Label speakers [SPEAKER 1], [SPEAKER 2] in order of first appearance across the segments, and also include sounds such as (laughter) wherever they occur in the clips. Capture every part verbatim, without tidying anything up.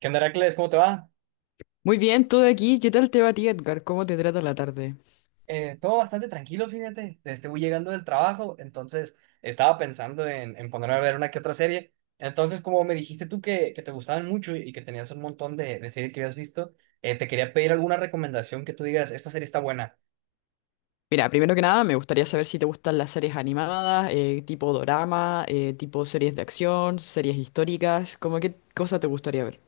[SPEAKER 1] ¿Qué onda, Heracles? ¿Cómo te va?
[SPEAKER 2] Muy bien, todo aquí. ¿Qué tal te va a ti, Edgar? ¿Cómo te trata la tarde?
[SPEAKER 1] Eh, todo bastante tranquilo, fíjate. Este, voy llegando del trabajo, entonces estaba pensando en, en ponerme a ver una que otra serie. Entonces, como me dijiste tú que, que te gustaban mucho y que tenías un montón de, de series que habías visto, eh, te quería pedir alguna recomendación que tú digas, esta serie está buena.
[SPEAKER 2] Mira, primero que nada, me gustaría saber si te gustan las series animadas, eh, tipo dorama, eh, tipo series de acción, series históricas, ¿cómo qué cosa te gustaría ver?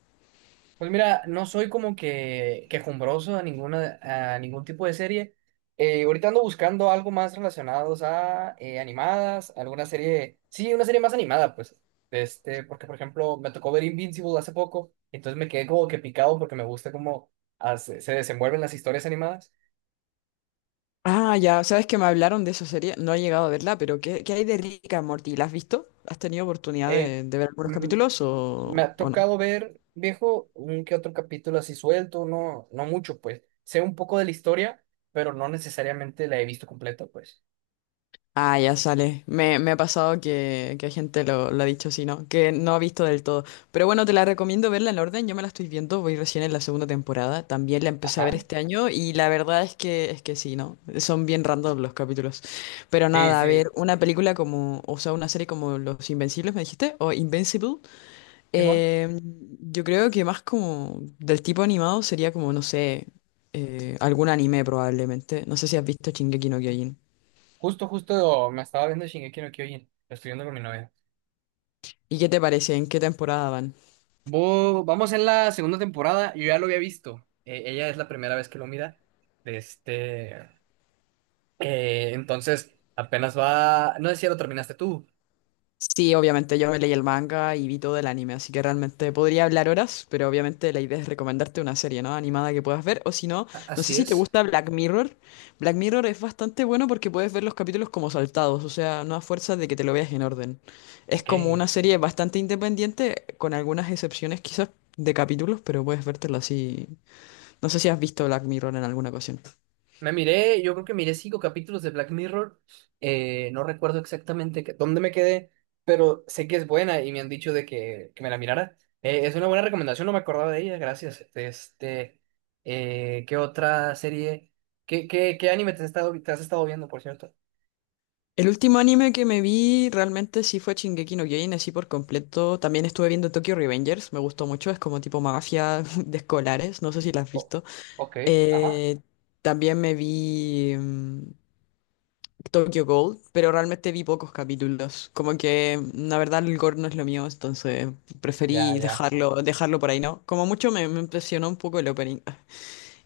[SPEAKER 1] Pues mira, no soy como que quejumbroso a ninguna a ningún tipo de serie. Eh, ahorita ando buscando algo más relacionados a eh, animadas, alguna serie, sí, una serie más animada, pues. Este, porque por ejemplo, me tocó ver Invincible hace poco, entonces me quedé como que picado porque me gusta cómo hace- se desenvuelven las historias animadas.
[SPEAKER 2] Ah, ya, sabes que me hablaron de esa serie, no he llegado a verla, pero ¿qué, ¿qué hay de Rick and Morty? ¿La has visto? ¿Has tenido oportunidad
[SPEAKER 1] Eh,
[SPEAKER 2] de, de ver algunos
[SPEAKER 1] mm,
[SPEAKER 2] capítulos o,
[SPEAKER 1] Me ha
[SPEAKER 2] o no?
[SPEAKER 1] tocado ver, viejo, un que otro capítulo así suelto, no, no mucho, pues. Sé un poco de la historia, pero no necesariamente la he visto completa, pues.
[SPEAKER 2] Ah, ya sale. Me, me ha pasado que, que gente lo, lo ha dicho así, ¿no? Que no ha visto del todo. Pero bueno, te la recomiendo verla en orden. Yo me la estoy viendo, voy recién en la segunda temporada. También la empecé a ver
[SPEAKER 1] Ajá.
[SPEAKER 2] este año y la verdad es que, es que sí, ¿no? Son bien random los capítulos. Pero
[SPEAKER 1] Sí,
[SPEAKER 2] nada, a ver,
[SPEAKER 1] sí.
[SPEAKER 2] una película como, o sea, una serie como Los Invencibles, me dijiste, o Invincible.
[SPEAKER 1] Simón,
[SPEAKER 2] eh, yo creo que más como del tipo animado sería como, no sé, eh, algún anime probablemente. No sé si has visto Shingeki no Kyojin.
[SPEAKER 1] justo, justo me estaba viendo Shingeki no Kyojin. Lo estoy viendo con mi novia.
[SPEAKER 2] ¿Y qué te parece? ¿En qué temporada van?
[SPEAKER 1] Vo- vamos en la segunda temporada. Yo ya lo había visto. Eh, ella es la primera vez que lo mira. De este, eh, entonces, apenas va. No sé si ya lo terminaste tú.
[SPEAKER 2] Sí, obviamente yo me leí el manga y vi todo el anime, así que realmente podría hablar horas, pero obviamente la idea es recomendarte una serie, ¿no? Animada que puedas ver, o si no,
[SPEAKER 1] A-
[SPEAKER 2] no sé
[SPEAKER 1] Así
[SPEAKER 2] si te
[SPEAKER 1] es.
[SPEAKER 2] gusta Black Mirror. Black Mirror es bastante bueno porque puedes ver los capítulos como saltados, o sea, no a fuerza de que te lo veas en orden. Es
[SPEAKER 1] Ok.
[SPEAKER 2] como una serie bastante independiente, con algunas excepciones quizás de capítulos, pero puedes vértela así. No sé si has visto Black Mirror en alguna ocasión.
[SPEAKER 1] Me miré, yo creo que miré cinco capítulos de Black Mirror. Eh, no recuerdo exactamente qué- dónde me quedé, pero sé que es buena y me han dicho de que, que me la mirara. Eh, es una buena recomendación, no me acordaba de ella, gracias. Este, eh, ¿qué otra serie? ¿Qué, qué, qué anime te has estado, te has estado viendo, por cierto?
[SPEAKER 2] El último anime que me vi realmente sí fue Shingeki no Kyojin, así por completo. También estuve viendo Tokyo Revengers, me gustó mucho, es como tipo mafia (laughs) de escolares, no sé si la has
[SPEAKER 1] Oh,
[SPEAKER 2] visto.
[SPEAKER 1] ok, ajá,
[SPEAKER 2] Eh, también me vi mm, Tokyo Gold, pero realmente vi pocos capítulos. Como que mm, la verdad el gore no es lo mío, entonces
[SPEAKER 1] ya,
[SPEAKER 2] preferí
[SPEAKER 1] ya.
[SPEAKER 2] dejarlo, dejarlo por ahí, ¿no? Como mucho me, me impresionó un poco el opening.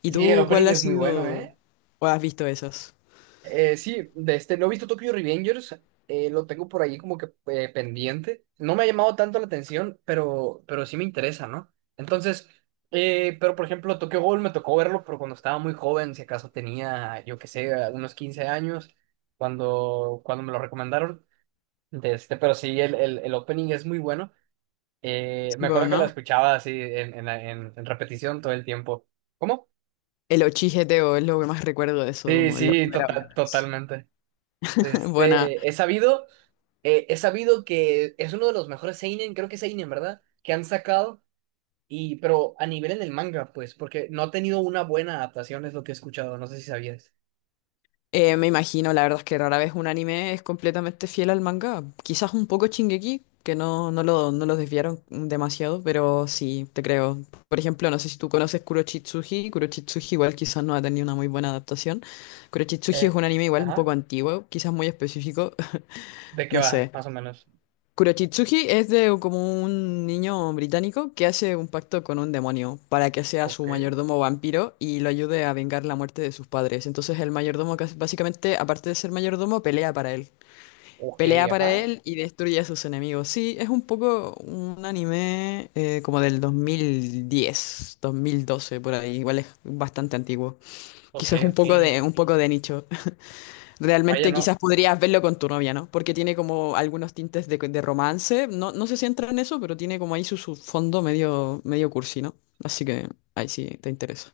[SPEAKER 2] ¿Y
[SPEAKER 1] Sí, el
[SPEAKER 2] tú cuál
[SPEAKER 1] opening
[SPEAKER 2] ha
[SPEAKER 1] es muy bueno,
[SPEAKER 2] sido
[SPEAKER 1] ¿eh?
[SPEAKER 2] o has visto esos?
[SPEAKER 1] Eh, sí, de este, no he visto Tokyo Revengers, eh, lo tengo por ahí como que eh, pendiente. No me ha llamado tanto la atención, pero, pero sí me interesa, ¿no? Entonces, eh, pero por ejemplo, Tokyo Ghoul me tocó verlo, pero cuando estaba muy joven, si acaso tenía, yo qué sé, unos quince años, cuando, cuando me lo recomendaron. De este, pero sí, el, el, el opening es muy bueno. Eh, me
[SPEAKER 2] Sí, bueno,
[SPEAKER 1] acuerdo que lo
[SPEAKER 2] ¿no?
[SPEAKER 1] escuchaba así en, en, la- en- en repetición todo el tiempo. ¿Cómo?
[SPEAKER 2] El ochigeteo es lo que más recuerdo de eso,
[SPEAKER 1] Sí,
[SPEAKER 2] como la
[SPEAKER 1] sí,
[SPEAKER 2] primera
[SPEAKER 1] total,
[SPEAKER 2] vez.
[SPEAKER 1] totalmente.
[SPEAKER 2] (laughs) Buena.
[SPEAKER 1] Este, he sabido. Eh, he sabido que es uno de los mejores seinen, creo que es seinen, ¿verdad? Que han sacado, y pero a nivel en el manga, pues, porque no ha tenido una buena adaptación, es lo que he escuchado, no sé si sabías.
[SPEAKER 2] Eh, me imagino, la verdad es que rara vez un anime es completamente fiel al manga. Quizás un poco Shingeki, que no, no lo, no lo desviaron demasiado, pero sí, te creo. Por ejemplo, no sé si tú conoces Kurochitsuji. Kurochitsuji igual quizás no ha tenido una muy buena adaptación. Kurochitsuji es
[SPEAKER 1] Eh,
[SPEAKER 2] un anime igual un
[SPEAKER 1] ajá,
[SPEAKER 2] poco antiguo, quizás muy específico,
[SPEAKER 1] ¿De
[SPEAKER 2] (laughs)
[SPEAKER 1] qué
[SPEAKER 2] no
[SPEAKER 1] va,
[SPEAKER 2] sé.
[SPEAKER 1] más o menos?
[SPEAKER 2] Kurochitsuji es de como un niño británico que hace un pacto con un demonio para que sea
[SPEAKER 1] Ok,
[SPEAKER 2] su mayordomo vampiro y lo ayude a vengar la muerte de sus padres. Entonces el mayordomo cas- básicamente, aparte de ser mayordomo, pelea para él.
[SPEAKER 1] ok,
[SPEAKER 2] Pelea para
[SPEAKER 1] ajá,
[SPEAKER 2] él y destruye a sus enemigos. Sí, es un poco un anime eh, como del dos mil diez, dos mil doce por ahí. Igual es bastante antiguo.
[SPEAKER 1] ok,
[SPEAKER 2] Quizás un
[SPEAKER 1] ok.
[SPEAKER 2] poco de un poco de nicho.
[SPEAKER 1] Vaya,
[SPEAKER 2] Realmente
[SPEAKER 1] no,
[SPEAKER 2] quizás podrías verlo con tu novia, ¿no? Porque tiene como algunos tintes de, de romance. No, no sé si entra en eso, pero tiene como ahí su, su fondo medio, medio cursi, ¿no? Así que ahí sí te interesa.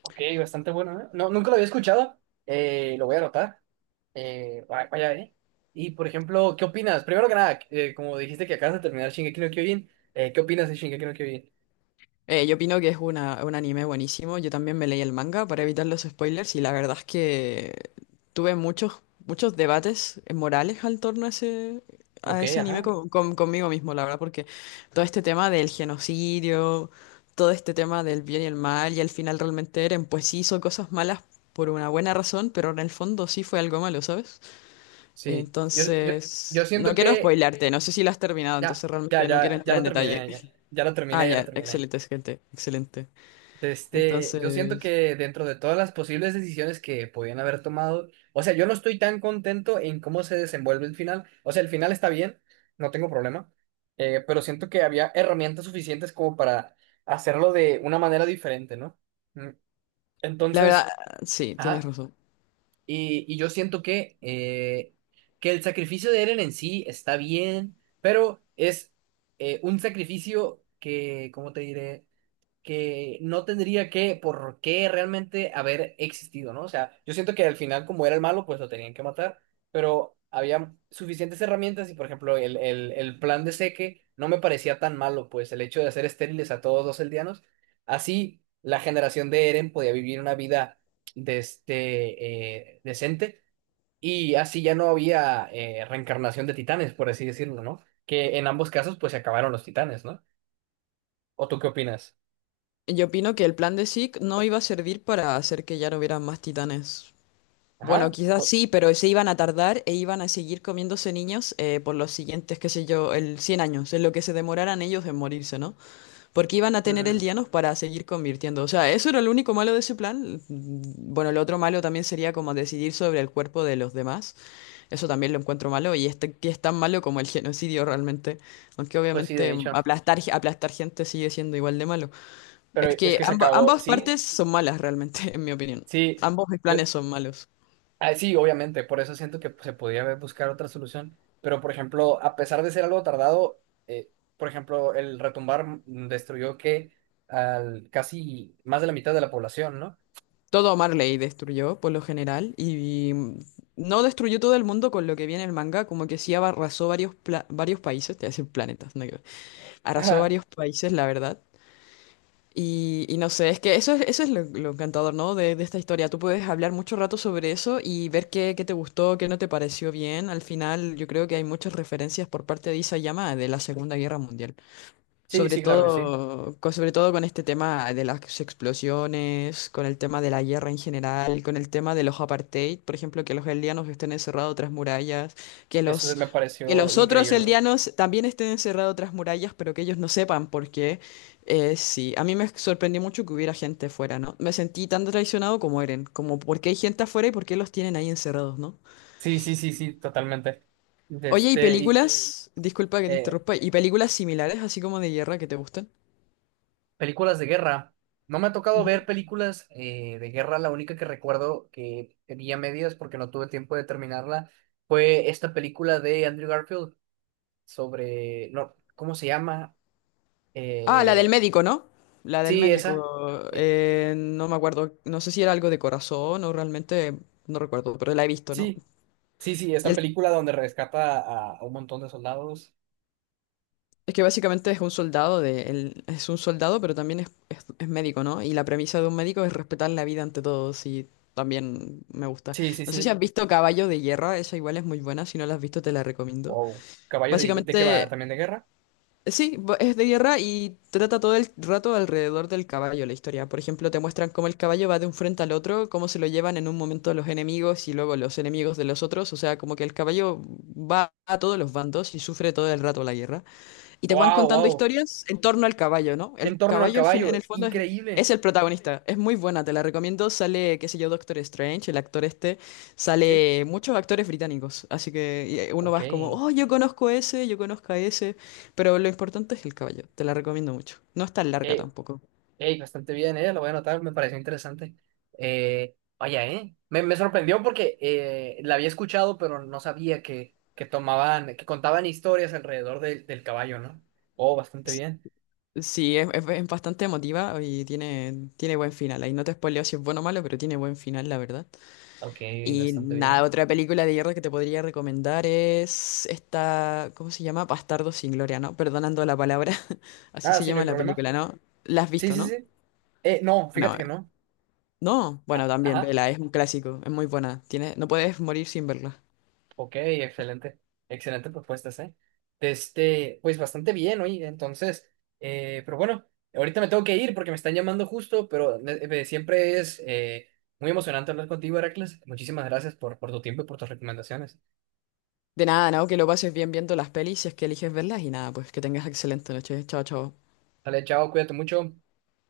[SPEAKER 1] ok, bastante bueno, ¿eh? No, nunca lo había escuchado, eh, lo voy a anotar. Eh, va- vaya, ¿eh? Y, por ejemplo, ¿qué opinas? Primero que nada, eh, como dijiste que acabas de terminar Shingeki no Kyojin, eh, ¿qué opinas de Shingeki no Kyojin?
[SPEAKER 2] Eh, yo opino que es una, un anime buenísimo. Yo también me leí el manga para evitar los spoilers y la verdad es que tuve muchos, muchos debates morales al torno a ese,
[SPEAKER 1] Ok,
[SPEAKER 2] a ese anime
[SPEAKER 1] ajá.
[SPEAKER 2] con- con- conmigo mismo, la verdad, porque todo este tema del genocidio, todo este tema del bien y el mal y al final realmente Eren pues sí hizo cosas malas por una buena razón, pero en el fondo sí fue algo malo, ¿sabes?
[SPEAKER 1] Sí, yo, yo, yo
[SPEAKER 2] Entonces, no
[SPEAKER 1] siento
[SPEAKER 2] quiero
[SPEAKER 1] que
[SPEAKER 2] spoilearte, no sé si lo has terminado,
[SPEAKER 1] ya,
[SPEAKER 2] entonces
[SPEAKER 1] ya,
[SPEAKER 2] realmente
[SPEAKER 1] ya,
[SPEAKER 2] no quiero
[SPEAKER 1] ya
[SPEAKER 2] entrar
[SPEAKER 1] lo
[SPEAKER 2] en
[SPEAKER 1] terminé,
[SPEAKER 2] detalle.
[SPEAKER 1] ya, ya lo terminé,
[SPEAKER 2] Ah,
[SPEAKER 1] ya lo
[SPEAKER 2] ya,
[SPEAKER 1] terminé.
[SPEAKER 2] excelente, gente, excelente.
[SPEAKER 1] De este, yo siento
[SPEAKER 2] Entonces,
[SPEAKER 1] que dentro de todas las posibles decisiones que podían haber tomado, o sea, yo no estoy tan contento en cómo se desenvuelve el final. O sea, el final está bien, no tengo problema, eh, pero siento que había herramientas suficientes como para hacerlo de una manera diferente, ¿no? Mm,
[SPEAKER 2] la verdad,
[SPEAKER 1] entonces,
[SPEAKER 2] sí, tienes
[SPEAKER 1] ajá,
[SPEAKER 2] razón.
[SPEAKER 1] Y, y yo siento que, eh, que el sacrificio de Eren en sí está bien, pero es eh, un sacrificio que, ¿cómo te diré? Que no tendría que, por qué realmente haber existido, ¿no? O sea, yo siento que al final, como era el malo, pues lo tenían que matar, pero había suficientes herramientas y, por ejemplo, el, el, el plan de Seque no me parecía tan malo, pues el hecho de hacer estériles a todos los eldianos, así la generación de Eren podía vivir una vida de este, eh, decente y así ya no había eh, reencarnación de titanes, por así decirlo, ¿no? Que en ambos casos, pues se acabaron los titanes, ¿no? ¿O tú qué opinas?
[SPEAKER 2] Yo opino que el plan de Zeke no iba a servir para hacer que ya no hubiera más titanes. Bueno,
[SPEAKER 1] Ajá.
[SPEAKER 2] quizás sí, pero se iban a tardar e iban a seguir comiéndose niños eh, por los siguientes, qué sé yo, el cien años, en lo que se demoraran ellos en morirse, ¿no? Porque iban a tener el
[SPEAKER 1] Mm,
[SPEAKER 2] Dianos para seguir convirtiendo. O sea, eso era lo único malo de ese plan. Mm, Bueno, lo otro malo también sería como decidir sobre el cuerpo de los demás. Eso también lo encuentro malo y, este, que es tan malo como el genocidio realmente. Aunque
[SPEAKER 1] pues sí, de
[SPEAKER 2] obviamente
[SPEAKER 1] hecho.
[SPEAKER 2] aplastar, ge- aplastar gente sigue siendo igual de malo.
[SPEAKER 1] Pero
[SPEAKER 2] Es
[SPEAKER 1] es
[SPEAKER 2] que
[SPEAKER 1] que se
[SPEAKER 2] amba-
[SPEAKER 1] acabó.
[SPEAKER 2] ambas
[SPEAKER 1] Sí,
[SPEAKER 2] partes son malas realmente, (laughs) en mi opinión.
[SPEAKER 1] sí.
[SPEAKER 2] Ambos
[SPEAKER 1] Yo,
[SPEAKER 2] planes son malos.
[SPEAKER 1] ah, sí, obviamente. Por eso siento que se podía haber buscar otra solución. Pero, por ejemplo, a pesar de ser algo tardado, eh, por ejemplo, el retumbar mm, destruyó que al casi más de la mitad de la población, ¿no?
[SPEAKER 2] Todo Marley destruyó por lo general y, mm, no destruyó todo el mundo con lo que viene el manga, como que sí arrasó varios, pla- varios países, te voy a decir planetas, nada que ver. Arrasó
[SPEAKER 1] Ajá.
[SPEAKER 2] varios países, la verdad. Y, y no sé, es que eso es, eso es lo, lo encantador, ¿no? De, de esta historia. Tú puedes hablar mucho rato sobre eso y ver qué, qué te gustó, qué no te pareció bien. Al final, yo creo que hay muchas referencias por parte de Isayama de la Segunda Guerra Mundial.
[SPEAKER 1] Sí,
[SPEAKER 2] Sobre
[SPEAKER 1] sí, claro que sí.
[SPEAKER 2] todo, co- sobre todo con este tema de las explosiones, con el tema de la guerra en general, con el tema de los apartheid, por ejemplo, que los eldianos estén encerrados tras murallas, que
[SPEAKER 1] Eso
[SPEAKER 2] los,
[SPEAKER 1] me
[SPEAKER 2] que
[SPEAKER 1] pareció
[SPEAKER 2] los otros
[SPEAKER 1] increíble.
[SPEAKER 2] eldianos también estén encerrados tras murallas, pero que ellos no sepan por qué. Eh, sí, a mí me sorprendió mucho que hubiera gente afuera, ¿no? Me sentí tan traicionado como Eren, como por qué hay gente afuera y por qué los tienen ahí encerrados, ¿no?
[SPEAKER 1] Sí, sí, sí, sí, totalmente. De
[SPEAKER 2] Oye, ¿y sí,
[SPEAKER 1] este, y,
[SPEAKER 2] películas? Disculpa que te
[SPEAKER 1] eh,
[SPEAKER 2] interrumpa, ¿y películas similares, así como de guerra, que te gustan?
[SPEAKER 1] películas de guerra. No me ha tocado ver películas eh, de guerra. La única que recuerdo que vi a medias porque no tuve tiempo de terminarla fue esta película de Andrew Garfield sobre, no, ¿cómo se llama?
[SPEAKER 2] Ah, la del
[SPEAKER 1] Eh,
[SPEAKER 2] médico, ¿no? La del
[SPEAKER 1] sí,
[SPEAKER 2] médico,
[SPEAKER 1] esa. Eh,
[SPEAKER 2] eh, no me acuerdo, no sé si era algo de corazón o realmente, no recuerdo, pero la he visto, ¿no?
[SPEAKER 1] sí, sí, sí,
[SPEAKER 2] Y
[SPEAKER 1] esta
[SPEAKER 2] el-
[SPEAKER 1] película donde rescata a, a un montón de soldados.
[SPEAKER 2] es que básicamente es un soldado, de, él es un soldado, pero también es, es- es médico, ¿no? Y la premisa de un médico es respetar la vida ante todo, y también me gusta.
[SPEAKER 1] Sí, sí,
[SPEAKER 2] No sé si
[SPEAKER 1] sí.
[SPEAKER 2] has visto Caballo de Guerra, esa igual es muy buena, si no la has visto te la recomiendo.
[SPEAKER 1] Wow. ¿Caballo de, de qué va?
[SPEAKER 2] Básicamente
[SPEAKER 1] ¿También de guerra?
[SPEAKER 2] Sí, bo- es de guerra y trata todo el rato alrededor del caballo la historia. Por ejemplo, te muestran cómo el caballo va de un frente al otro, cómo se lo llevan en un momento los enemigos y luego los enemigos de los otros. O sea, como que el caballo va a todos los bandos y sufre todo el rato la guerra. Y te van
[SPEAKER 1] Wow,
[SPEAKER 2] contando
[SPEAKER 1] wow.
[SPEAKER 2] historias en torno al caballo, ¿no? El
[SPEAKER 1] En torno al
[SPEAKER 2] caballo al fin, en el
[SPEAKER 1] caballo.
[SPEAKER 2] fondo es, es
[SPEAKER 1] Increíble.
[SPEAKER 2] el protagonista. Es muy buena, te la recomiendo. Sale, qué sé yo, Doctor Strange, el actor este.
[SPEAKER 1] Sí.
[SPEAKER 2] Sale muchos actores británicos. Así que y eh, uno
[SPEAKER 1] Ok.
[SPEAKER 2] vas como, oh, yo conozco ese, yo conozco a ese. Pero lo importante es el caballo. Te la recomiendo mucho. No es tan larga
[SPEAKER 1] Eh,
[SPEAKER 2] tampoco.
[SPEAKER 1] ey, bastante bien, ¿eh? Lo voy a anotar, me pareció interesante. Eh, vaya, ¿eh? Me, me sorprendió porque eh, la había escuchado, pero no sabía que, que tomaban, que contaban historias alrededor de- del caballo, ¿no? Oh, bastante
[SPEAKER 2] S-
[SPEAKER 1] bien.
[SPEAKER 2] Sí, es, es- es bastante emotiva y tiene, tiene buen final. Ahí no te spoileo si es bueno o malo, pero tiene buen final, la verdad.
[SPEAKER 1] Ok,
[SPEAKER 2] Y
[SPEAKER 1] bastante
[SPEAKER 2] nada,
[SPEAKER 1] bien.
[SPEAKER 2] otra película de guerra que te podría recomendar es esta, ¿cómo se llama? Bastardo sin gloria, ¿no? Perdonando la palabra, (laughs) así
[SPEAKER 1] Ah,
[SPEAKER 2] se
[SPEAKER 1] sí, no
[SPEAKER 2] llama
[SPEAKER 1] hay
[SPEAKER 2] la
[SPEAKER 1] problema.
[SPEAKER 2] película, ¿no? ¿La has
[SPEAKER 1] Sí,
[SPEAKER 2] visto,
[SPEAKER 1] sí,
[SPEAKER 2] no?
[SPEAKER 1] sí. Eh, no,
[SPEAKER 2] Bueno,
[SPEAKER 1] fíjate que
[SPEAKER 2] eh,
[SPEAKER 1] no.
[SPEAKER 2] no, bueno,
[SPEAKER 1] Ah,
[SPEAKER 2] también,
[SPEAKER 1] ajá.
[SPEAKER 2] vela, es un clásico, es muy buena, tiene, no puedes morir sin verla.
[SPEAKER 1] Ok, excelente, excelente propuestas, ¿eh? De este, pues bastante bien, oye, entonces, eh, pero bueno, ahorita me tengo que ir porque me están llamando justo, pero ne- eh, siempre es eh, muy emocionante hablar contigo, Heracles. Muchísimas gracias por, por tu tiempo y por tus recomendaciones.
[SPEAKER 2] De nada, ¿no? Que lo pases bien viendo las pelis si es que eliges verlas y nada, pues que tengas excelente noche, chao, chao.
[SPEAKER 1] Dale, chao, cuídate mucho.